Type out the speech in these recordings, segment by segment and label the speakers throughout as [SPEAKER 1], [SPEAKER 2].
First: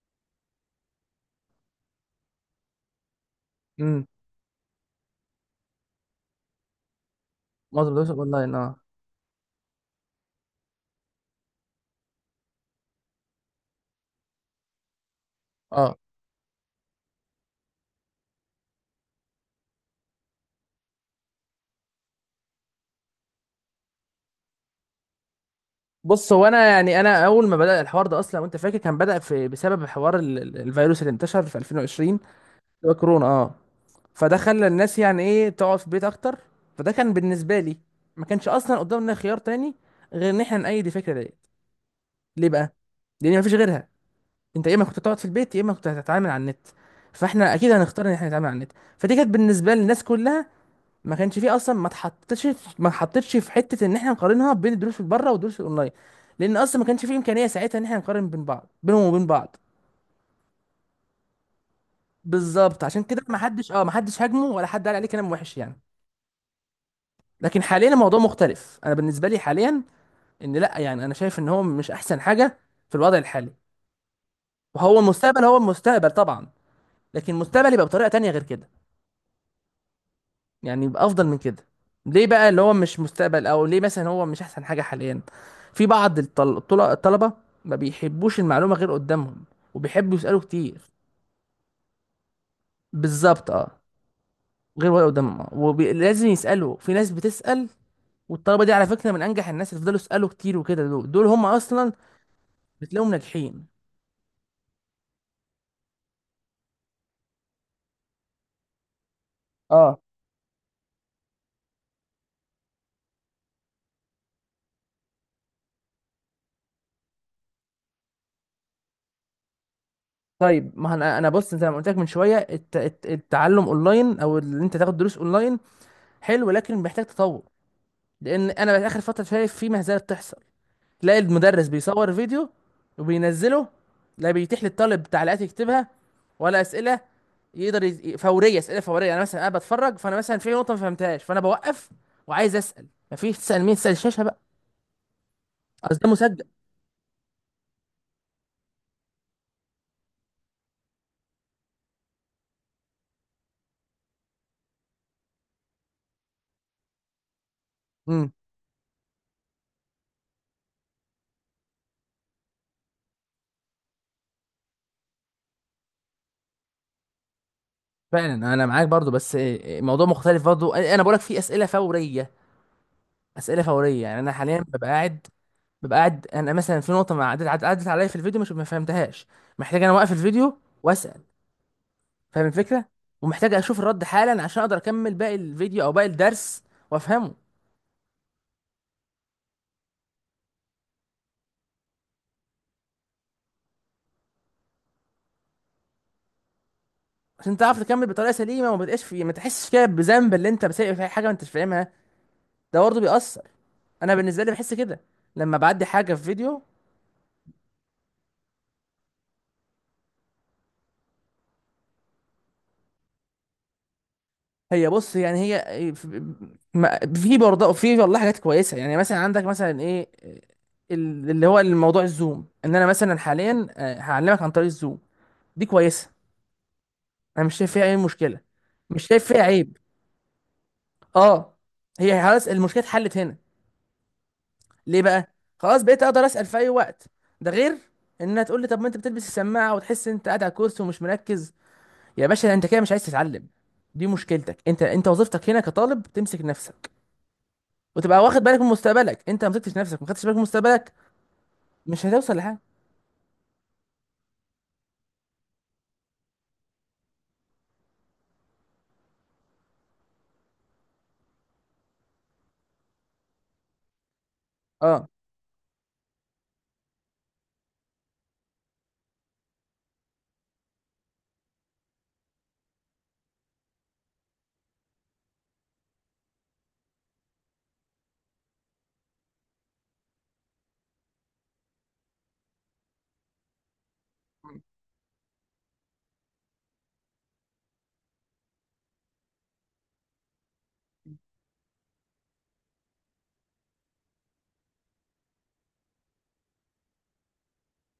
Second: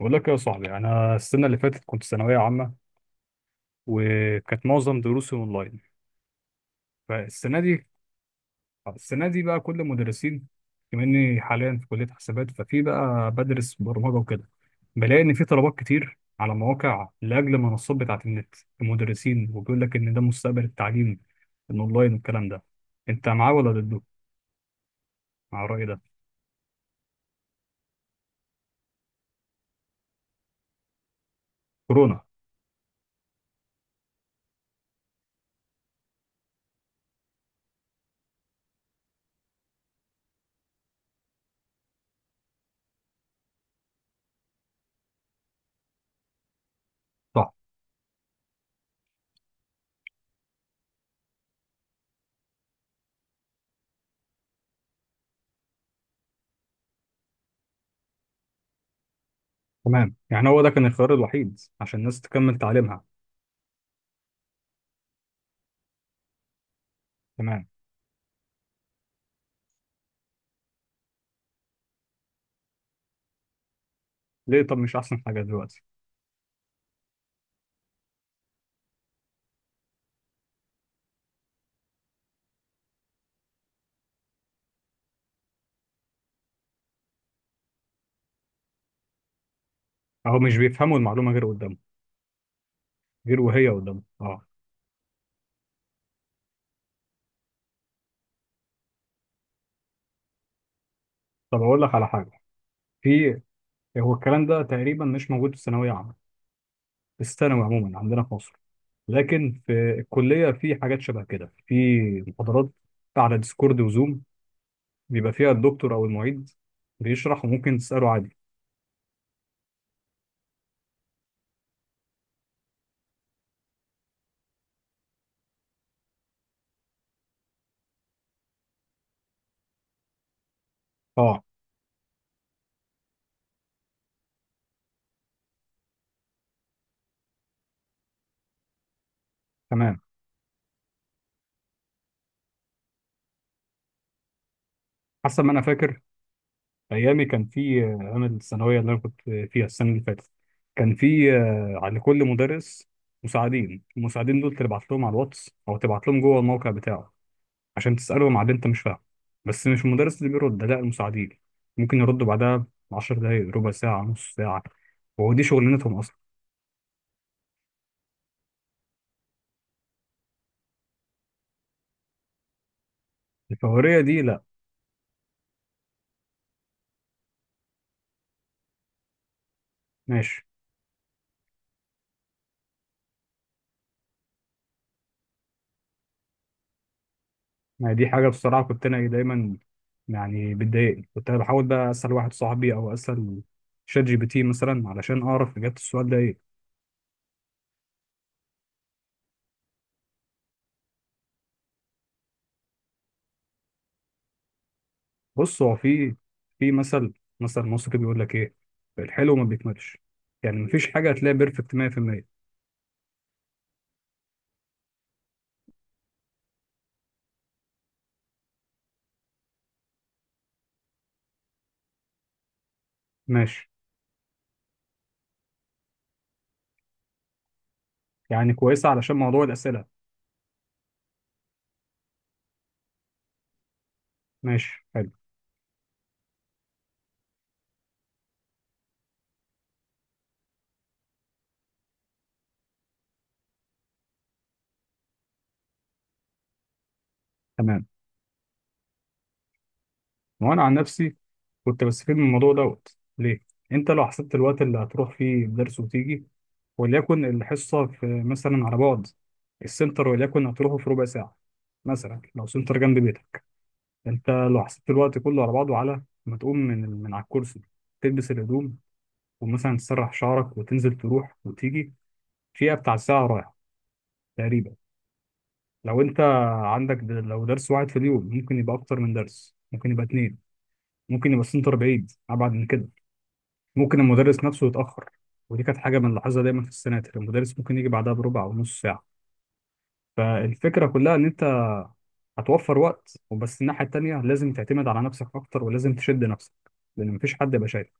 [SPEAKER 1] بقول لك يا صاحبي، انا السنه اللي فاتت كنت ثانويه عامه،
[SPEAKER 2] امم،
[SPEAKER 1] وكانت معظم دروسي اونلاين. فالسنه دي
[SPEAKER 2] معظم دروس اونلاين اه،
[SPEAKER 1] السنه دي بقى كل المدرسين، بما اني حاليا في كليه حسابات ففي بقى بدرس برمجه وكده، بلاقي ان في طلبات
[SPEAKER 2] اه،
[SPEAKER 1] كتير على مواقع لاجل المنصات بتاعه النت. المدرسين وبيقول لك ان ده مستقبل التعليم الاونلاين والكلام ده، انت معاه ولا ضده؟ مع الراي ده؟
[SPEAKER 2] بص، هو انا يعني اول ما بدأ الحوار ده اصلا، وانت فاكر كان بدأ في بسبب حوار الفيروس اللي انتشر في 2020.
[SPEAKER 1] كورونا.
[SPEAKER 2] اللي هو كورونا اه. فده خلى الناس، يعني ايه، تقعد في البيت اكتر. فده كان بالنسبه لي، ما كانش اصلا قدامنا خيار تاني غير ان احنا نأيد الفكره ديت. ليه بقى؟ لان مفيش غيرها. انت يا اما كنت تقعد في البيت، يا اما كنت هتتعامل على النت،
[SPEAKER 1] صح.
[SPEAKER 2] فاحنا اكيد هنختار ان احنا نتعامل على النت. فدي كانت بالنسبه للناس كلها، ما كانش فيه اصلا، ما اتحطتش في حته ان احنا نقارنها بين الدروس اللي بره والدروس الاونلاين، لان اصلا ما كانش فيه امكانيه ساعتها ان احنا نقارن بين بعض، بينهم وبين بعض.
[SPEAKER 1] تمام، يعني هو ده كان الخيار الوحيد عشان الناس تكمل
[SPEAKER 2] بالظبط، عشان
[SPEAKER 1] تعليمها.
[SPEAKER 2] كده ما حدش هاجمه، ولا حد قال عليه كلام وحش يعني. لكن
[SPEAKER 1] تمام،
[SPEAKER 2] حاليا الموضوع مختلف. انا بالنسبه لي حاليا، ان لا يعني، انا شايف ان هو مش احسن حاجه في الوضع الحالي.
[SPEAKER 1] ليه طب مش
[SPEAKER 2] وهو
[SPEAKER 1] احسن حاجه
[SPEAKER 2] المستقبل، هو
[SPEAKER 1] دلوقتي؟
[SPEAKER 2] المستقبل طبعا، لكن المستقبل يبقى بطريقه تانية غير كده، يعني يبقى افضل من كده. ليه بقى اللي هو مش مستقبل، او ليه مثلا هو مش احسن حاجه حاليا؟ في بعض الطلبه ما بيحبوش المعلومه غير قدامهم، وبيحبوا
[SPEAKER 1] اهو
[SPEAKER 2] يسالوا
[SPEAKER 1] مش
[SPEAKER 2] كتير.
[SPEAKER 1] بيفهموا المعلومه غير قدامه. غير
[SPEAKER 2] بالظبط
[SPEAKER 1] وهي
[SPEAKER 2] اه.
[SPEAKER 1] قدامه، اه.
[SPEAKER 2] غير ولا قدامهم اه، ولازم يسالوا. في ناس بتسال، والطلبه دي على فكره من انجح الناس، اللي فضلوا يسالوا كتير وكده. دول هم
[SPEAKER 1] طب اقول
[SPEAKER 2] اصلا
[SPEAKER 1] لك على حاجه.
[SPEAKER 2] بتلاقيهم
[SPEAKER 1] في
[SPEAKER 2] ناجحين.
[SPEAKER 1] هو الكلام ده تقريبا مش موجود في الثانويه عامه، في الثانوي عموما عندنا في مصر، لكن في
[SPEAKER 2] اه.
[SPEAKER 1] الكليه في حاجات شبه كده، في محاضرات على ديسكورد وزوم بيبقى فيها الدكتور او المعيد بيشرح، وممكن تساله عادي.
[SPEAKER 2] طيب، ما انا بص، زي ما قلت لك من شويه، التعلم اونلاين او اللي انت تاخد دروس اونلاين، حلو لكن محتاج تطور. لان انا بقى اخر فتره شايف في مهزله بتحصل. تلاقي
[SPEAKER 1] اه،
[SPEAKER 2] المدرس بيصور فيديو وبينزله، لا بيتيح للطالب تعليقات يكتبها، ولا اسئله. يقدر يز... فوريه اسئله فوريه. انا مثلا بتفرج،
[SPEAKER 1] تمام.
[SPEAKER 2] فانا مثلا في نقطه ما فهمتهاش، فانا بوقف وعايز اسال. مفيش. تسال مين؟ تسال الشاشه بقى؟
[SPEAKER 1] حسب ما انا
[SPEAKER 2] اصل
[SPEAKER 1] فاكر
[SPEAKER 2] ده مسجل.
[SPEAKER 1] ايامي، كان في انا الثانويه اللي انا كنت فيها السنه اللي فاتت، كان في على كل مدرس مساعدين. المساعدين دول تبعت لهم على الواتس او تبعت لهم جوه الموقع بتاعه عشان
[SPEAKER 2] امم،
[SPEAKER 1] تسالهم على اللي انت مش فاهمه. بس مش المدرس اللي بيرد، لا، المساعدين، ممكن يردوا بعدها 10 دقائق، ربع ساعه، نص ساعه، وهو دي شغلانتهم اصلا.
[SPEAKER 2] فعلا انا معاك برضو. بس إيه، موضوع مختلف برضو. انا بقولك في اسئله فوريه. اسئله
[SPEAKER 1] الفوريه
[SPEAKER 2] فوريه يعني
[SPEAKER 1] دي
[SPEAKER 2] انا
[SPEAKER 1] لا.
[SPEAKER 2] حاليا ببقى قاعد، انا مثلا في نقطه ما عدت عليا في الفيديو، مش ما فهمتهاش. محتاج انا اوقف
[SPEAKER 1] ماشي،
[SPEAKER 2] الفيديو واسال. فاهم الفكره؟ ومحتاج اشوف الرد حالا عشان اقدر اكمل باقي الفيديو او باقي الدرس وافهمه.
[SPEAKER 1] يعني دي حاجه بصراحه كنت انا إيه دايما، يعني بتضايقني، كنت أنا بحاول بقى اسال واحد صاحبي او اسال شات جي بي تي مثلا علشان اعرف اجابه السؤال ده ايه؟
[SPEAKER 2] عشان تعرف تكمل بطريقه سليمه، وما تبقاش في، ما تحسش كده بذنب اللي انت بسيء في حاجه ما انتش فاهمها. ده برضه بيأثر. انا بالنسبه لي بحس كده لما
[SPEAKER 1] بص، هو
[SPEAKER 2] بعدي حاجه
[SPEAKER 1] في
[SPEAKER 2] في فيديو.
[SPEAKER 1] في مثل مصري بيقول لك ايه، الحلو ما بيكملش، يعني مفيش حاجه هتلاقي بيرفكت 100%.
[SPEAKER 2] هي بص، يعني هي في في برضه في والله حاجات كويسه. يعني مثلا عندك مثلا ايه، اللي هو الموضوع الزوم، ان انا مثلا حاليا
[SPEAKER 1] ماشي،
[SPEAKER 2] هعلمك عن طريق الزوم، دي كويسه. انا مش شايف فيها اي مشكله،
[SPEAKER 1] يعني كويسه
[SPEAKER 2] مش
[SPEAKER 1] علشان
[SPEAKER 2] شايف فيها
[SPEAKER 1] موضوع
[SPEAKER 2] عيب.
[SPEAKER 1] الاسئله.
[SPEAKER 2] اه، هي خلاص المشكله اتحلت هنا.
[SPEAKER 1] ماشي،
[SPEAKER 2] ليه
[SPEAKER 1] حلو.
[SPEAKER 2] بقى؟ خلاص بقيت اقدر اسال في اي وقت. ده غير انها تقول لي، طب ما انت بتلبس السماعه وتحس انت قاعد على الكرسي ومش مركز. يا باشا، انت كده مش عايز تتعلم. دي مشكلتك انت. انت وظيفتك هنا كطالب تمسك نفسك،
[SPEAKER 1] تمام.
[SPEAKER 2] وتبقى واخد بالك من مستقبلك. انت ما مسكتش نفسك، ما خدتش بالك من
[SPEAKER 1] وانا عن
[SPEAKER 2] مستقبلك،
[SPEAKER 1] نفسي كنت
[SPEAKER 2] مش
[SPEAKER 1] بستفيد من
[SPEAKER 2] هتوصل
[SPEAKER 1] الموضوع
[SPEAKER 2] لحاجه.
[SPEAKER 1] دوت ليه. انت لو حسبت الوقت اللي هتروح فيه الدرس وتيجي، وليكن الحصه في مثلا على بعد السنتر وليكن هتروحه في ربع ساعه، مثلا لو سنتر جنب بيتك، انت لو حسبت
[SPEAKER 2] اه،
[SPEAKER 1] الوقت كله على بعضه، على ما تقوم من على الكرسي، تلبس الهدوم، ومثلا تسرح شعرك وتنزل تروح وتيجي، فيها بتاع ساعة رايحة تقريبا. لو انت لو درس واحد في اليوم، ممكن يبقى اكتر من درس، ممكن يبقى اتنين، ممكن يبقى السنتر بعيد ابعد من كده، ممكن المدرس نفسه يتأخر. ودي كانت حاجة بنلاحظها دايما في السناتر، المدرس ممكن يجي بعدها بربع او نص ساعة. فالفكرة كلها ان انت هتوفر وقت وبس، الناحية التانية لازم تعتمد على نفسك اكتر ولازم تشد نفسك لان مفيش حد يبقى شايف.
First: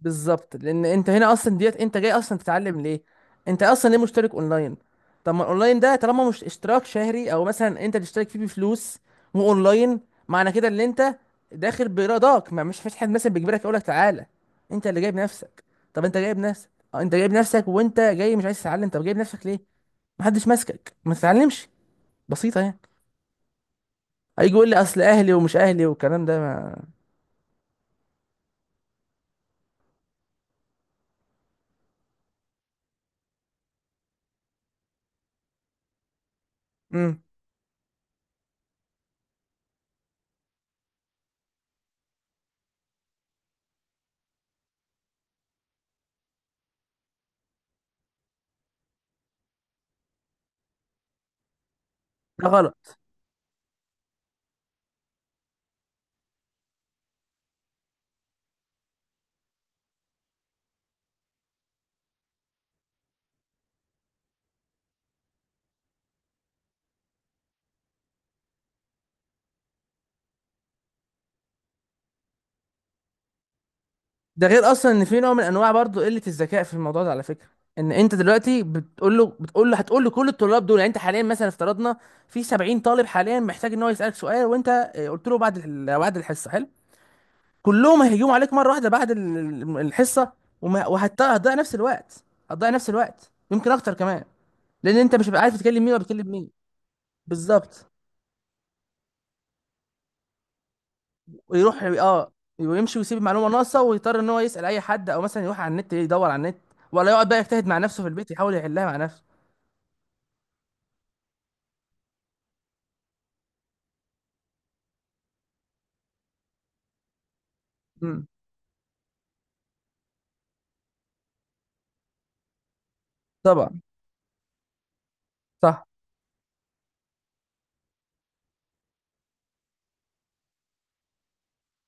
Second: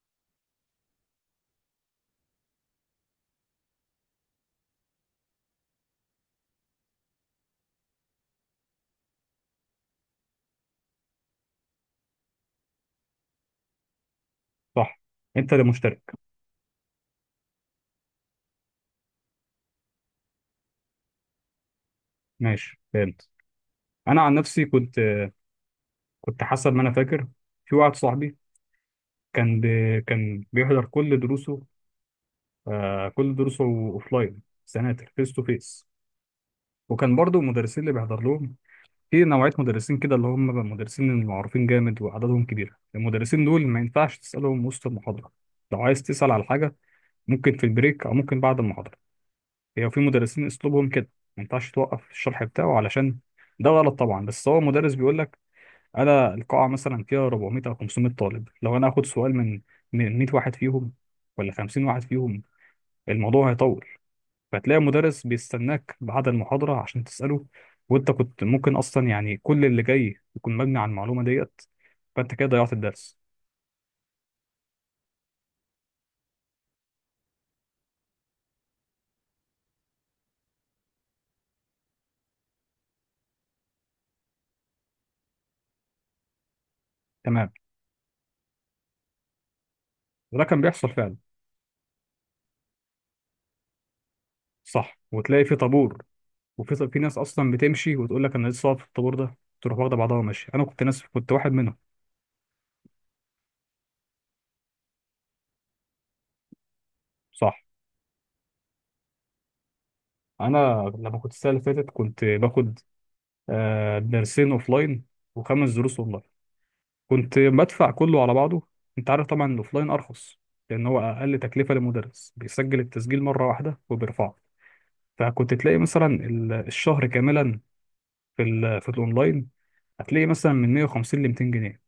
[SPEAKER 2] بالظبط. لان انت هنا اصلا ديت، انت جاي اصلا تتعلم ليه؟ انت اصلا ليه مشترك اونلاين؟ طب ما الاونلاين ده، طالما مش اشتراك شهري او مثلا انت تشترك فيه بفلوس، واونلاين، معنى كده ان انت داخل برضاك، ما مش فيش حد مثلا بيجبرك يقول لك تعالى. انت
[SPEAKER 1] صح.
[SPEAKER 2] اللي جايب
[SPEAKER 1] انت اللي
[SPEAKER 2] نفسك. طب انت
[SPEAKER 1] مشترك.
[SPEAKER 2] جايب نفسك، اه، انت جايب نفسك وانت جاي مش عايز تتعلم، طب جايب نفسك ليه؟ محدش ماسكك، ما تتعلمش. بسيطه يعني.
[SPEAKER 1] ماشي، فهمت. انا عن
[SPEAKER 2] هيجي
[SPEAKER 1] نفسي
[SPEAKER 2] يقول لي
[SPEAKER 1] كنت
[SPEAKER 2] اصل اهلي ومش اهلي والكلام ده
[SPEAKER 1] كنت حسب
[SPEAKER 2] ما...
[SPEAKER 1] ما انا فاكر، في واحد صاحبي كان بيحضر كل دروسه، كل دروسه اوفلاين، سناتر فيس تو فيس، وكان
[SPEAKER 2] مم.
[SPEAKER 1] برضو المدرسين اللي بيحضر لهم. في نوعيه مدرسين كده اللي هم مدرسين المعروفين جامد وعددهم كبير، المدرسين دول ما ينفعش تسالهم وسط المحاضره. لو عايز تسال على حاجه، ممكن في البريك او ممكن بعد المحاضره. هي في مدرسين اسلوبهم كده، ما ينفعش توقف الشرح
[SPEAKER 2] ده
[SPEAKER 1] بتاعه
[SPEAKER 2] غلط.
[SPEAKER 1] علشان. ده غلط طبعا، بس هو مدرس بيقول لك انا القاعه مثلا فيها 400 او 500 طالب، لو انا اخد سؤال من 100 واحد فيهم، ولا 50 واحد فيهم، الموضوع هيطول. فتلاقي مدرس بيستناك بعد المحاضره عشان تساله، وانت كنت ممكن اصلا يعني كل اللي جاي يكون مبني على المعلومه ديت، فانت كده ضيعت الدرس.
[SPEAKER 2] ده غير اصلا ان في نوع من انواع برضو قله الذكاء في الموضوع ده على فكره. ان انت دلوقتي بتقول له هتقول له كل الطلاب دول، يعني انت حاليا مثلا افترضنا في 70 طالب حاليا محتاج ان هو يسالك سؤال، وانت قلت له بعد بعد الحصه، حلو.
[SPEAKER 1] تمام.
[SPEAKER 2] كلهم هيهجموا عليك مره واحده بعد الحصه.
[SPEAKER 1] وده كان بيحصل فعلا.
[SPEAKER 2] وهتضيع نفس الوقت، هتضيع نفس الوقت يمكن اكتر كمان. لان
[SPEAKER 1] صح،
[SPEAKER 2] انت مش هتبقى
[SPEAKER 1] وتلاقي في
[SPEAKER 2] عارف تكلم مين
[SPEAKER 1] طابور.
[SPEAKER 2] ولا بتكلم مين.
[SPEAKER 1] وفي في ناس اصلا
[SPEAKER 2] بالظبط.
[SPEAKER 1] بتمشي وتقول لك انا لسه واقف في الطابور ده، تروح واخده بعضها وماشي، انا كنت ناس كنت واحد منهم.
[SPEAKER 2] ويروح اه، ويمشي ويسيب المعلومه ناقصه، ويضطر ان هو يسال اي حد، او مثلا يروح على النت، يدور على النت، ولا يقعد بقى
[SPEAKER 1] صح.
[SPEAKER 2] يجتهد مع نفسه في البيت يحاول يحلها مع نفسه.
[SPEAKER 1] انا لما كنت السنه اللي فاتت كنت باخد درسين اوفلاين وخمس دروس اونلاين، كنت بدفع كله
[SPEAKER 2] امم،
[SPEAKER 1] على بعضه. انت عارف طبعا الاوفلاين ارخص، لان هو اقل تكلفه، للمدرس بيسجل التسجيل مره واحده
[SPEAKER 2] طبعا.
[SPEAKER 1] وبيرفعه. فكنت تلاقي
[SPEAKER 2] صح.
[SPEAKER 1] مثلا الشهر كاملا في الاونلاين هتلاقي مثلا من 150 ل 200 جنيه،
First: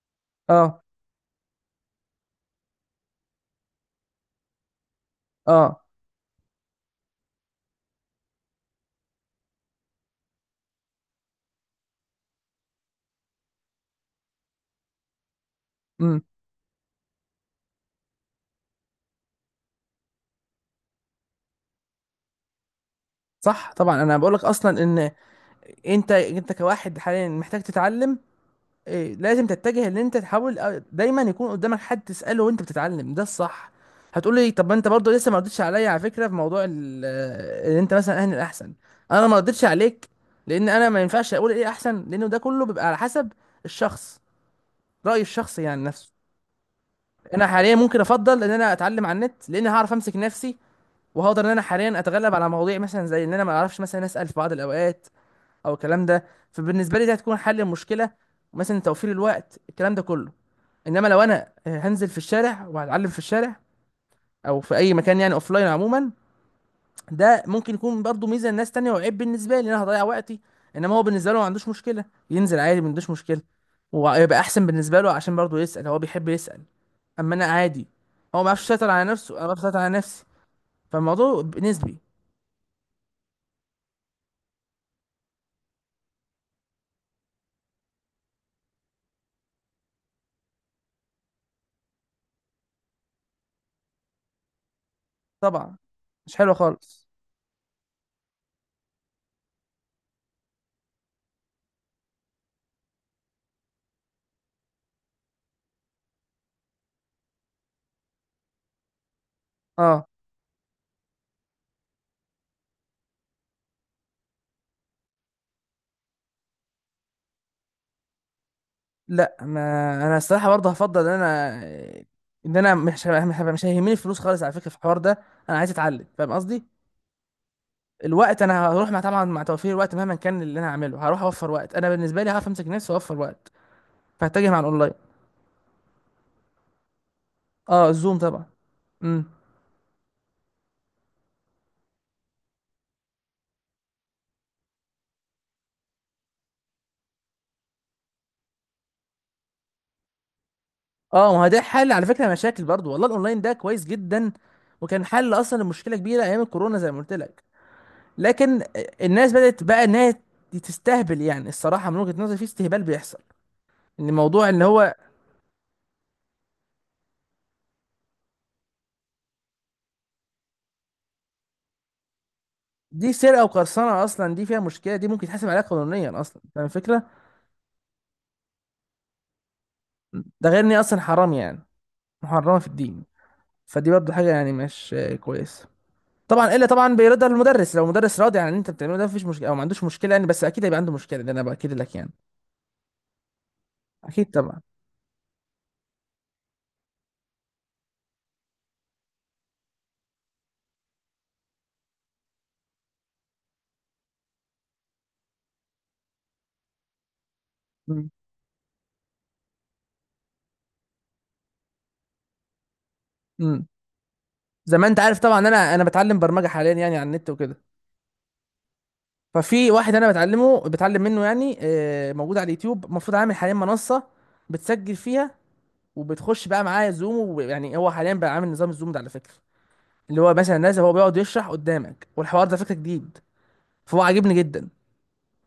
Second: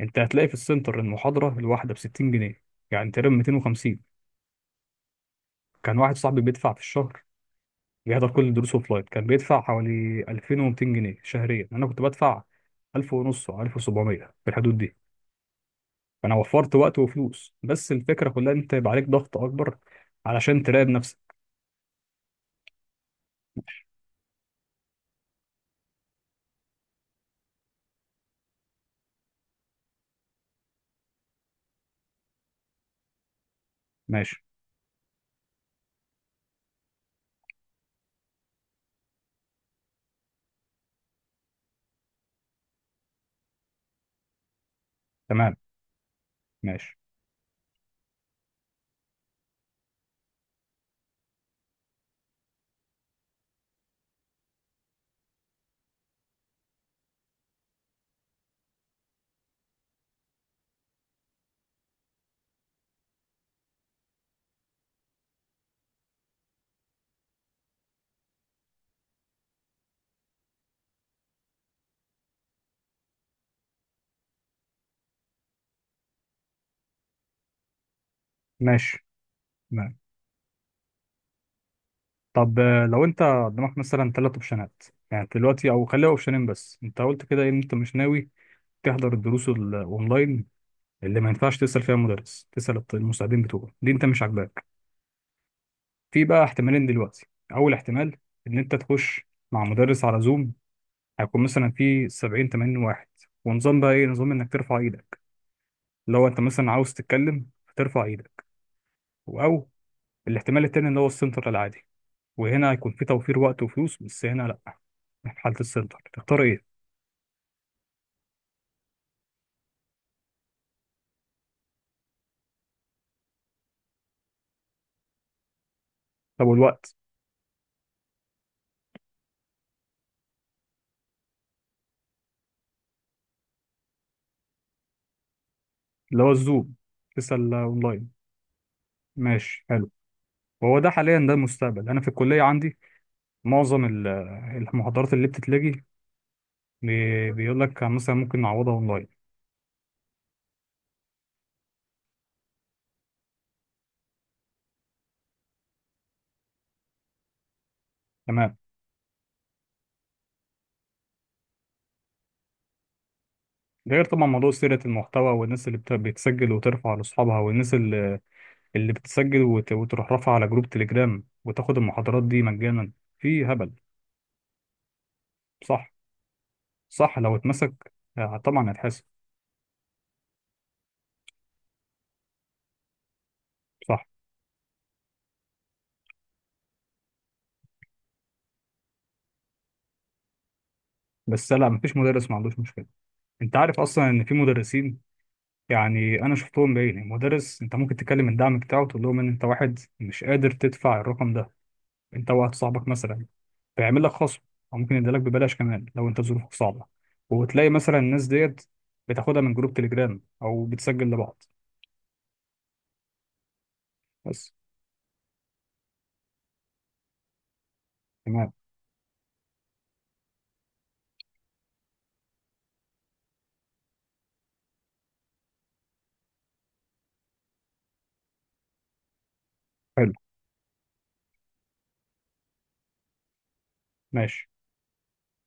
[SPEAKER 1] انت هتلاقي في
[SPEAKER 2] اه،
[SPEAKER 1] السنتر المحاضره الواحده ب 60 جنيه، يعني تقريبا 250.
[SPEAKER 2] اه،
[SPEAKER 1] كان واحد صاحبي بيدفع في الشهر، بيحضر كل الدروس اوفلاين، كان بيدفع حوالي 2200 جنيه شهريا، انا كنت بدفع 1000 ونص او 1700 في الحدود دي.
[SPEAKER 2] امم،
[SPEAKER 1] فانا وفرت وقت وفلوس، بس الفكره كلها إن انت يبقى عليك ضغط اكبر علشان تراقب نفسك.
[SPEAKER 2] صح طبعا. انا بقول لك اصلا ان انت كواحد حاليا محتاج تتعلم، إيه، لازم تتجه ان انت تحاول دايما يكون قدامك حد تساله وانت بتتعلم، ده الصح. هتقول
[SPEAKER 1] ماشي.
[SPEAKER 2] لي طب ما انت برضه لسه ما ردتش عليا على فكره في موضوع ان انت مثلا اهل الاحسن. انا ما ردتش عليك لان انا ما ينفعش اقول ايه احسن، لانه ده كله بيبقى على حسب الشخص، راي
[SPEAKER 1] تمام.
[SPEAKER 2] الشخص يعني نفسه.
[SPEAKER 1] ماشي.
[SPEAKER 2] انا حاليا ممكن افضل ان انا اتعلم على النت، لان هعرف امسك نفسي، وهقدر ان انا حاليا اتغلب على مواضيع مثلا زي ان انا ما اعرفش مثلا اسال في بعض الاوقات، او الكلام ده. فبالنسبه لي ده هتكون حل المشكله، مثلا توفير الوقت، الكلام ده كله. انما لو انا هنزل في الشارع وهتعلم في الشارع، او في اي مكان يعني لاين عموما، ده ممكن يكون برضو ميزه لناس تانية، وعيب بالنسبه لي، ان انا هضيع وقتي. انما هو بالنسبه له ما عندوش مشكله ينزل عادي، ما عندوش مشكله، ويبقى احسن بالنسبه له، عشان برضو يسال، هو بيحب يسال. اما انا عادي. هو ما بيعرفش يسيطر
[SPEAKER 1] ماشي،
[SPEAKER 2] على نفسه، انا ما بعرفش اسيطر على
[SPEAKER 1] تمام.
[SPEAKER 2] نفسي. فالموضوع نسبي.
[SPEAKER 1] طب لو انت قدامك مثلا ثلاث اوبشنات، يعني دلوقتي او خليها اوبشنين بس، انت قلت كده إيه؟ ان انت مش ناوي تحضر الدروس الاونلاين اللي ما ينفعش تسال فيها مدرس، تسال المساعدين بتوعه، دي انت مش عاجباك.
[SPEAKER 2] طبعا.
[SPEAKER 1] في
[SPEAKER 2] مش
[SPEAKER 1] بقى
[SPEAKER 2] حلو
[SPEAKER 1] احتمالين
[SPEAKER 2] خالص.
[SPEAKER 1] دلوقتي. اول احتمال ان انت تخش مع مدرس على زوم، هيكون مثلا في 70 80 واحد، ونظام بقى ايه، نظام انك ترفع ايدك لو انت مثلا عاوز تتكلم، ترفع ايدك، او.
[SPEAKER 2] اه.
[SPEAKER 1] الاحتمال التاني اللي هو السنتر العادي، وهنا هيكون في توفير وقت وفلوس، بس هنا لا، في حالة السنتر تختار ايه؟
[SPEAKER 2] لا، ما انا الصراحه برضه هفضل ان انا، ان انا مش هيهمني الفلوس خالص على فكره في الحوار ده. انا عايز اتعلم، فاهم
[SPEAKER 1] طب
[SPEAKER 2] قصدي؟
[SPEAKER 1] والوقت؟
[SPEAKER 2] الوقت، انا هروح مع طبعا مع توفير الوقت. مهما كان اللي انا هعمله هروح اوفر وقت. انا بالنسبه لي هعرف امسك نفسي واوفر وقت. فهتجه مع الاونلاين.
[SPEAKER 1] اللي هو الزوم، تسأل
[SPEAKER 2] اه،
[SPEAKER 1] اونلاين.
[SPEAKER 2] الزوم طبعا. امم.
[SPEAKER 1] ماشي، حلو. وهو ده حاليا، ده المستقبل، انا في الكلية عندي معظم المحاضرات اللي بتتلغي، بيقول لك مثلا ممكن نعوضها اونلاين.
[SPEAKER 2] اه، ما هو ده حل على فكره مشاكل، برضو والله الاونلاين ده كويس جدا، وكان حل اصلا لمشكله كبيره ايام الكورونا، زي ما قلت لك.
[SPEAKER 1] تمام.
[SPEAKER 2] لكن الناس بدات بقى انها تستهبل يعني. الصراحه من وجهه نظري في استهبال بيحصل.
[SPEAKER 1] ده غير
[SPEAKER 2] ان
[SPEAKER 1] طبعا
[SPEAKER 2] موضوع
[SPEAKER 1] موضوع
[SPEAKER 2] ان
[SPEAKER 1] سيرة
[SPEAKER 2] هو،
[SPEAKER 1] المحتوى، والناس اللي بتسجل وترفع لاصحابها، والناس اللي بتسجل وتروح رافعه على جروب تليجرام وتاخد المحاضرات دي مجانا.
[SPEAKER 2] دي سرقه
[SPEAKER 1] في هبل.
[SPEAKER 2] وقرصنه اصلا. دي فيها مشكله، دي ممكن تحاسب عليها
[SPEAKER 1] صح.
[SPEAKER 2] قانونيا اصلا، فاهم الفكره.
[SPEAKER 1] صح، لو اتمسك طبعا هيتحاسب.
[SPEAKER 2] ده غير ان هي اصلا حرام يعني، محرمه في الدين. فدي
[SPEAKER 1] صح،
[SPEAKER 2] برضه حاجه يعني مش كويسه. طبعا، الا طبعا بيرضى المدرس. لو المدرس راضي عن اللي انت بتعمله ده مفيش مشكله، او ما عندوش مشكله يعني. بس اكيد هيبقى عنده مشكله ده، انا
[SPEAKER 1] بس لا
[SPEAKER 2] باكد لك
[SPEAKER 1] مفيش
[SPEAKER 2] يعني.
[SPEAKER 1] مدرس ما عندوش مشكله. انت عارف اصلا ان
[SPEAKER 2] اكيد
[SPEAKER 1] في
[SPEAKER 2] طبعا.
[SPEAKER 1] مدرسين، يعني انا شفتهم بعيني، مدرس انت ممكن تكلم الدعم بتاعه تقول لهم ان انت واحد مش قادر تدفع الرقم ده، انت واحد صاحبك مثلا، فيعمل لك خصم، او ممكن يديلك ببلاش كمان لو انت ظروفك صعبه، وتلاقي مثلا
[SPEAKER 2] امم.
[SPEAKER 1] الناس ديت بتاخدها من جروب تليجرام او بتسجل لبعض
[SPEAKER 2] امم.
[SPEAKER 1] بس.
[SPEAKER 2] زي ما انت عارف طبعا، انا بتعلم برمجه حاليا، يعني على النت وكده.
[SPEAKER 1] تمام.
[SPEAKER 2] ففي واحد انا بتعلمه، بتعلم منه يعني، موجود على اليوتيوب. المفروض عامل حاليا منصه بتسجل فيها، وبتخش بقى معايا زوم. ويعني هو حاليا بقى عامل نظام الزوم ده على فكره،
[SPEAKER 1] حلو.
[SPEAKER 2] اللي هو مثلا نازل هو بيقعد يشرح قدامك، والحوار ده فكره جديد، فهو عاجبني
[SPEAKER 1] ماشي.
[SPEAKER 2] جدا.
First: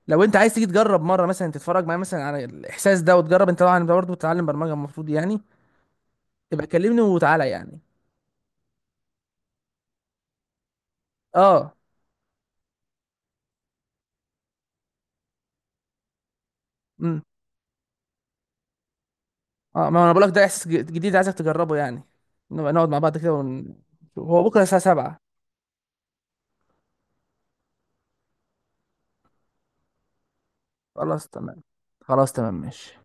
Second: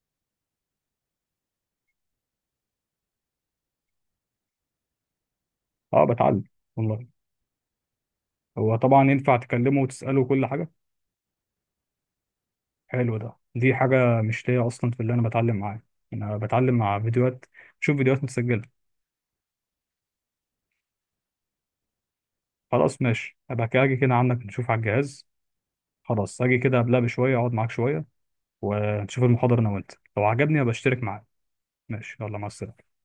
[SPEAKER 2] لو انت عايز تيجي تجرب مره مثلا، تتفرج معايا مثلا على الاحساس ده وتجرب، انت طبعا انت برضه بتتعلم برمجه المفروض يعني،
[SPEAKER 1] اه، بتعلم.
[SPEAKER 2] يبقى كلمني
[SPEAKER 1] والله
[SPEAKER 2] وتعالى يعني.
[SPEAKER 1] هو طبعا ينفع تكلمه وتسأله كل حاجة.
[SPEAKER 2] اه.
[SPEAKER 1] حلو، ده دي حاجة مش ليا أصلا، في اللي أنا بتعلم معاه أنا بتعلم مع
[SPEAKER 2] امم.
[SPEAKER 1] فيديوهات، شوف فيديوهات متسجلة.
[SPEAKER 2] اه، ما انا بقول لك ده احساس جديد، عايزك تجربه يعني. نبقى نقعد مع
[SPEAKER 1] خلاص
[SPEAKER 2] بعض كده
[SPEAKER 1] ماشي، أبقى كده أجي كده عندك
[SPEAKER 2] هو بكره
[SPEAKER 1] نشوف
[SPEAKER 2] الساعه
[SPEAKER 1] على
[SPEAKER 2] 7.
[SPEAKER 1] الجهاز. خلاص، أجي كده قبلها بشوية أقعد معاك شوية، ونشوف المحاضرة أنا وأنت، لو عجبني أبقى أشترك معاك.
[SPEAKER 2] خلاص تمام.
[SPEAKER 1] ماشي،
[SPEAKER 2] خلاص
[SPEAKER 1] يلا مع
[SPEAKER 2] تمام ماشي.
[SPEAKER 1] السلامة.